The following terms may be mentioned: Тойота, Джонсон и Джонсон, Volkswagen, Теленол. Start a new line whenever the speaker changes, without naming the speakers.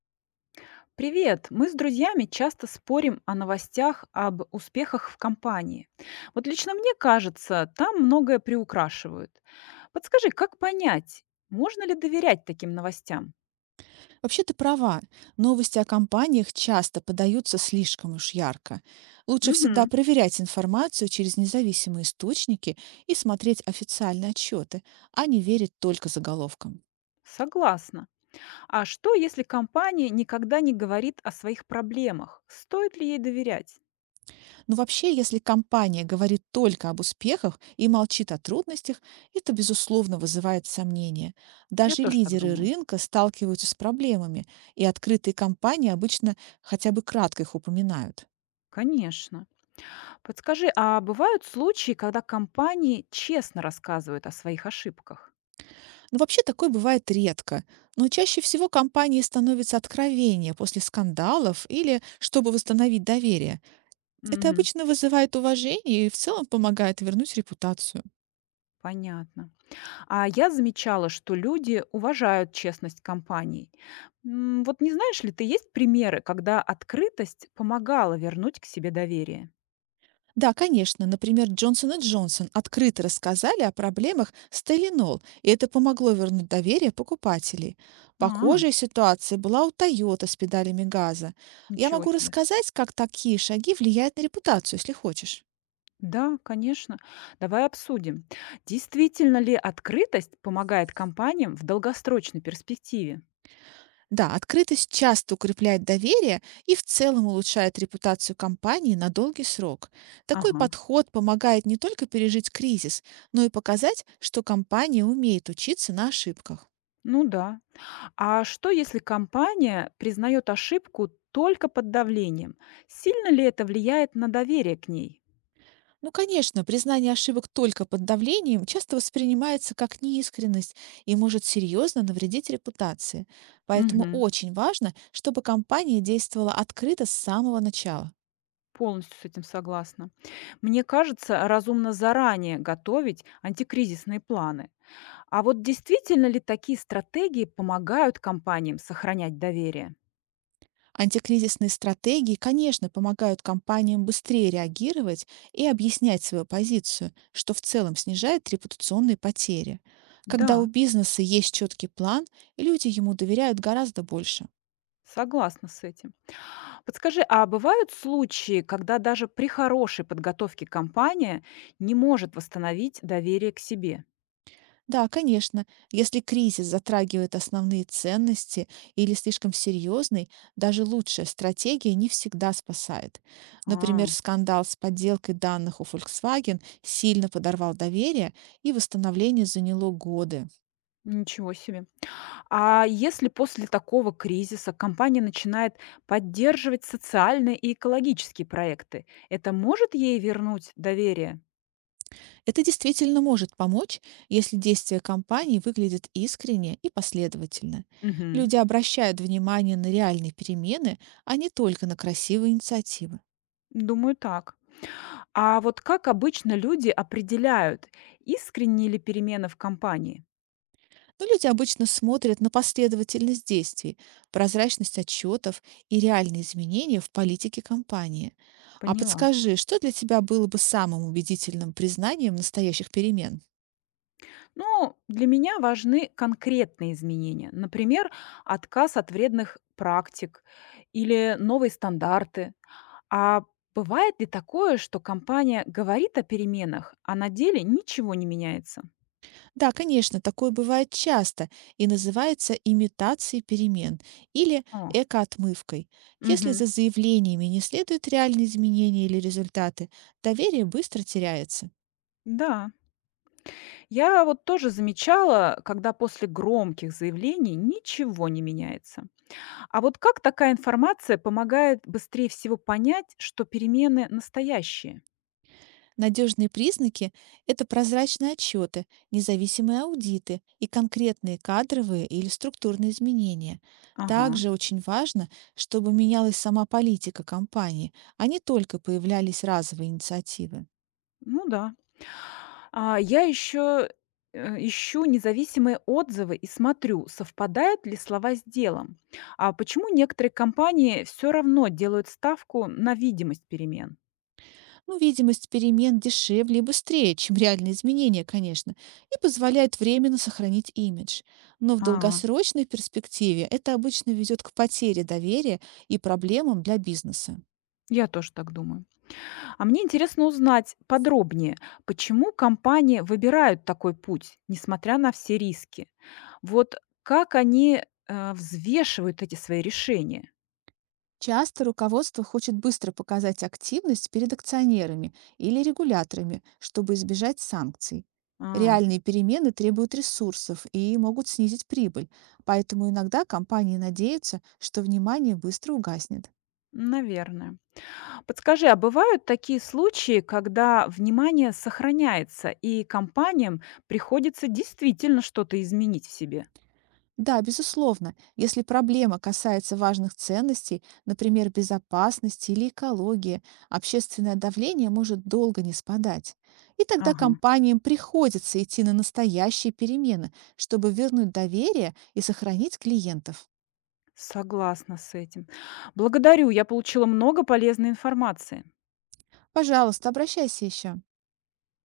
Привет! Мы с друзьями часто спорим о новостях об успехах в компании. Вот лично мне кажется, там многое приукрашивают. Подскажи, как понять, можно ли доверять таким новостям?
Вообще ты права. Новости о компаниях часто подаются слишком уж ярко. Лучше всегда
Угу,
проверять информацию через независимые источники и смотреть официальные отчеты, а не верить только заголовкам.
согласна. А что, если компания никогда не говорит о своих проблемах? Стоит ли ей доверять?
Но вообще, если компания говорит только об успехах и молчит о трудностях, это, безусловно, вызывает сомнения.
Я
Даже
тоже так
лидеры
думаю.
рынка сталкиваются с проблемами, и открытые компании обычно хотя бы кратко их упоминают.
Конечно. Подскажи, а бывают случаи, когда компании честно рассказывают о своих ошибках?
Ну, вообще такое бывает редко, но чаще всего компании становятся откровение после скандалов или чтобы восстановить доверие. Это
Угу,
обычно вызывает уважение и в целом помогает вернуть репутацию.
понятно. А я замечала, что люди уважают честность компаний. Вот не знаешь ли ты, есть примеры, когда открытость помогала вернуть к себе доверие?
Да, конечно, например, Джонсон и Джонсон открыто рассказали о проблемах с Теленол, и это помогло вернуть доверие покупателей.
А,
Похожая ситуация была у Тойота с педалями газа. Я
ничего
могу
себе.
рассказать, как такие шаги влияют на репутацию, если хочешь.
Да, конечно. Давай обсудим. Действительно ли открытость помогает компаниям в долгосрочной перспективе?
Да, открытость часто укрепляет доверие и в целом улучшает репутацию компании на долгий срок. Такой
Ага,
подход помогает не только пережить кризис, но и показать, что компания умеет учиться на ошибках.
ну да. А что, если компания признает ошибку только под давлением? Сильно ли это влияет на доверие к ней?
Ну, конечно, признание ошибок только под давлением часто воспринимается как неискренность и может серьезно навредить репутации. Поэтому очень важно, чтобы компания действовала открыто с самого начала.
Полностью с этим согласна. Мне кажется, разумно заранее готовить антикризисные планы. А вот действительно ли такие стратегии помогают компаниям сохранять доверие?
Антикризисные стратегии, конечно, помогают компаниям быстрее реагировать и объяснять свою позицию, что в целом снижает репутационные потери. Когда у
Да,
бизнеса есть четкий план, люди ему доверяют гораздо больше.
согласна с этим. Подскажи, а бывают случаи, когда даже при хорошей подготовке компания не может восстановить доверие к себе?
Да, конечно, если кризис затрагивает основные ценности или слишком серьезный, даже лучшая стратегия не всегда спасает.
А,
Например, скандал с подделкой данных у Volkswagen сильно подорвал доверие, и восстановление заняло годы.
ничего себе. А если после такого кризиса компания начинает поддерживать социальные и экологические проекты, это может ей вернуть доверие?
Это действительно может помочь, если действия компании выглядят искренне и последовательно.
Мгм.
Люди обращают внимание на реальные перемены, а не только на красивые инициативы.
Думаю, так. А вот как обычно люди определяют, искренние ли перемены в компании?
Но люди обычно смотрят на последовательность действий, прозрачность отчетов и реальные изменения в политике компании. А
Поняла.
подскажи, что для тебя было бы самым убедительным признанием настоящих перемен?
Ну, для меня важны конкретные изменения. Например, отказ от вредных практик или новые стандарты. А бывает ли такое, что компания говорит о переменах, а на деле ничего не меняется?
Да, конечно, такое бывает часто и называется имитацией перемен или
О,
экоотмывкой. Если
мгм.
за заявлениями не следуют реальные изменения или результаты, доверие быстро теряется.
Да. Я вот тоже замечала, когда после громких заявлений ничего не меняется. А вот как такая информация помогает быстрее всего понять, что перемены настоящие?
Надежные признаки– это прозрачные отчеты, независимые аудиты и конкретные кадровые или структурные изменения.
Ага.
Также очень важно, чтобы менялась сама политика компании, а не только появлялись разовые инициативы.
Ну да. А, я еще, ищу независимые отзывы и смотрю, совпадают ли слова с делом. А почему некоторые компании все равно делают ставку на видимость перемен?
Ну, видимость перемен дешевле и быстрее, чем реальные изменения, конечно, и позволяет временно сохранить имидж. Но в
А,
долгосрочной перспективе это обычно ведет к потере доверия и проблемам для бизнеса.
я тоже так думаю. А мне интересно узнать подробнее, почему компании выбирают такой путь, несмотря на все риски. Вот как они взвешивают эти свои решения?
Часто руководство хочет быстро показать активность перед акционерами или регуляторами, чтобы избежать санкций.
А,
Реальные перемены требуют ресурсов и могут снизить прибыль, поэтому иногда компании надеются, что внимание быстро угаснет.
наверное. Подскажи, а бывают такие случаи, когда внимание сохраняется и компаниям приходится действительно что-то изменить в себе?
Да, безусловно, если проблема касается важных ценностей, например, безопасности или экологии, общественное давление может долго не спадать. И тогда
Ага,
компаниям приходится идти на настоящие перемены, чтобы вернуть доверие и сохранить клиентов.
согласна с этим. Благодарю, я получила много полезной информации.
Пожалуйста, обращайся еще.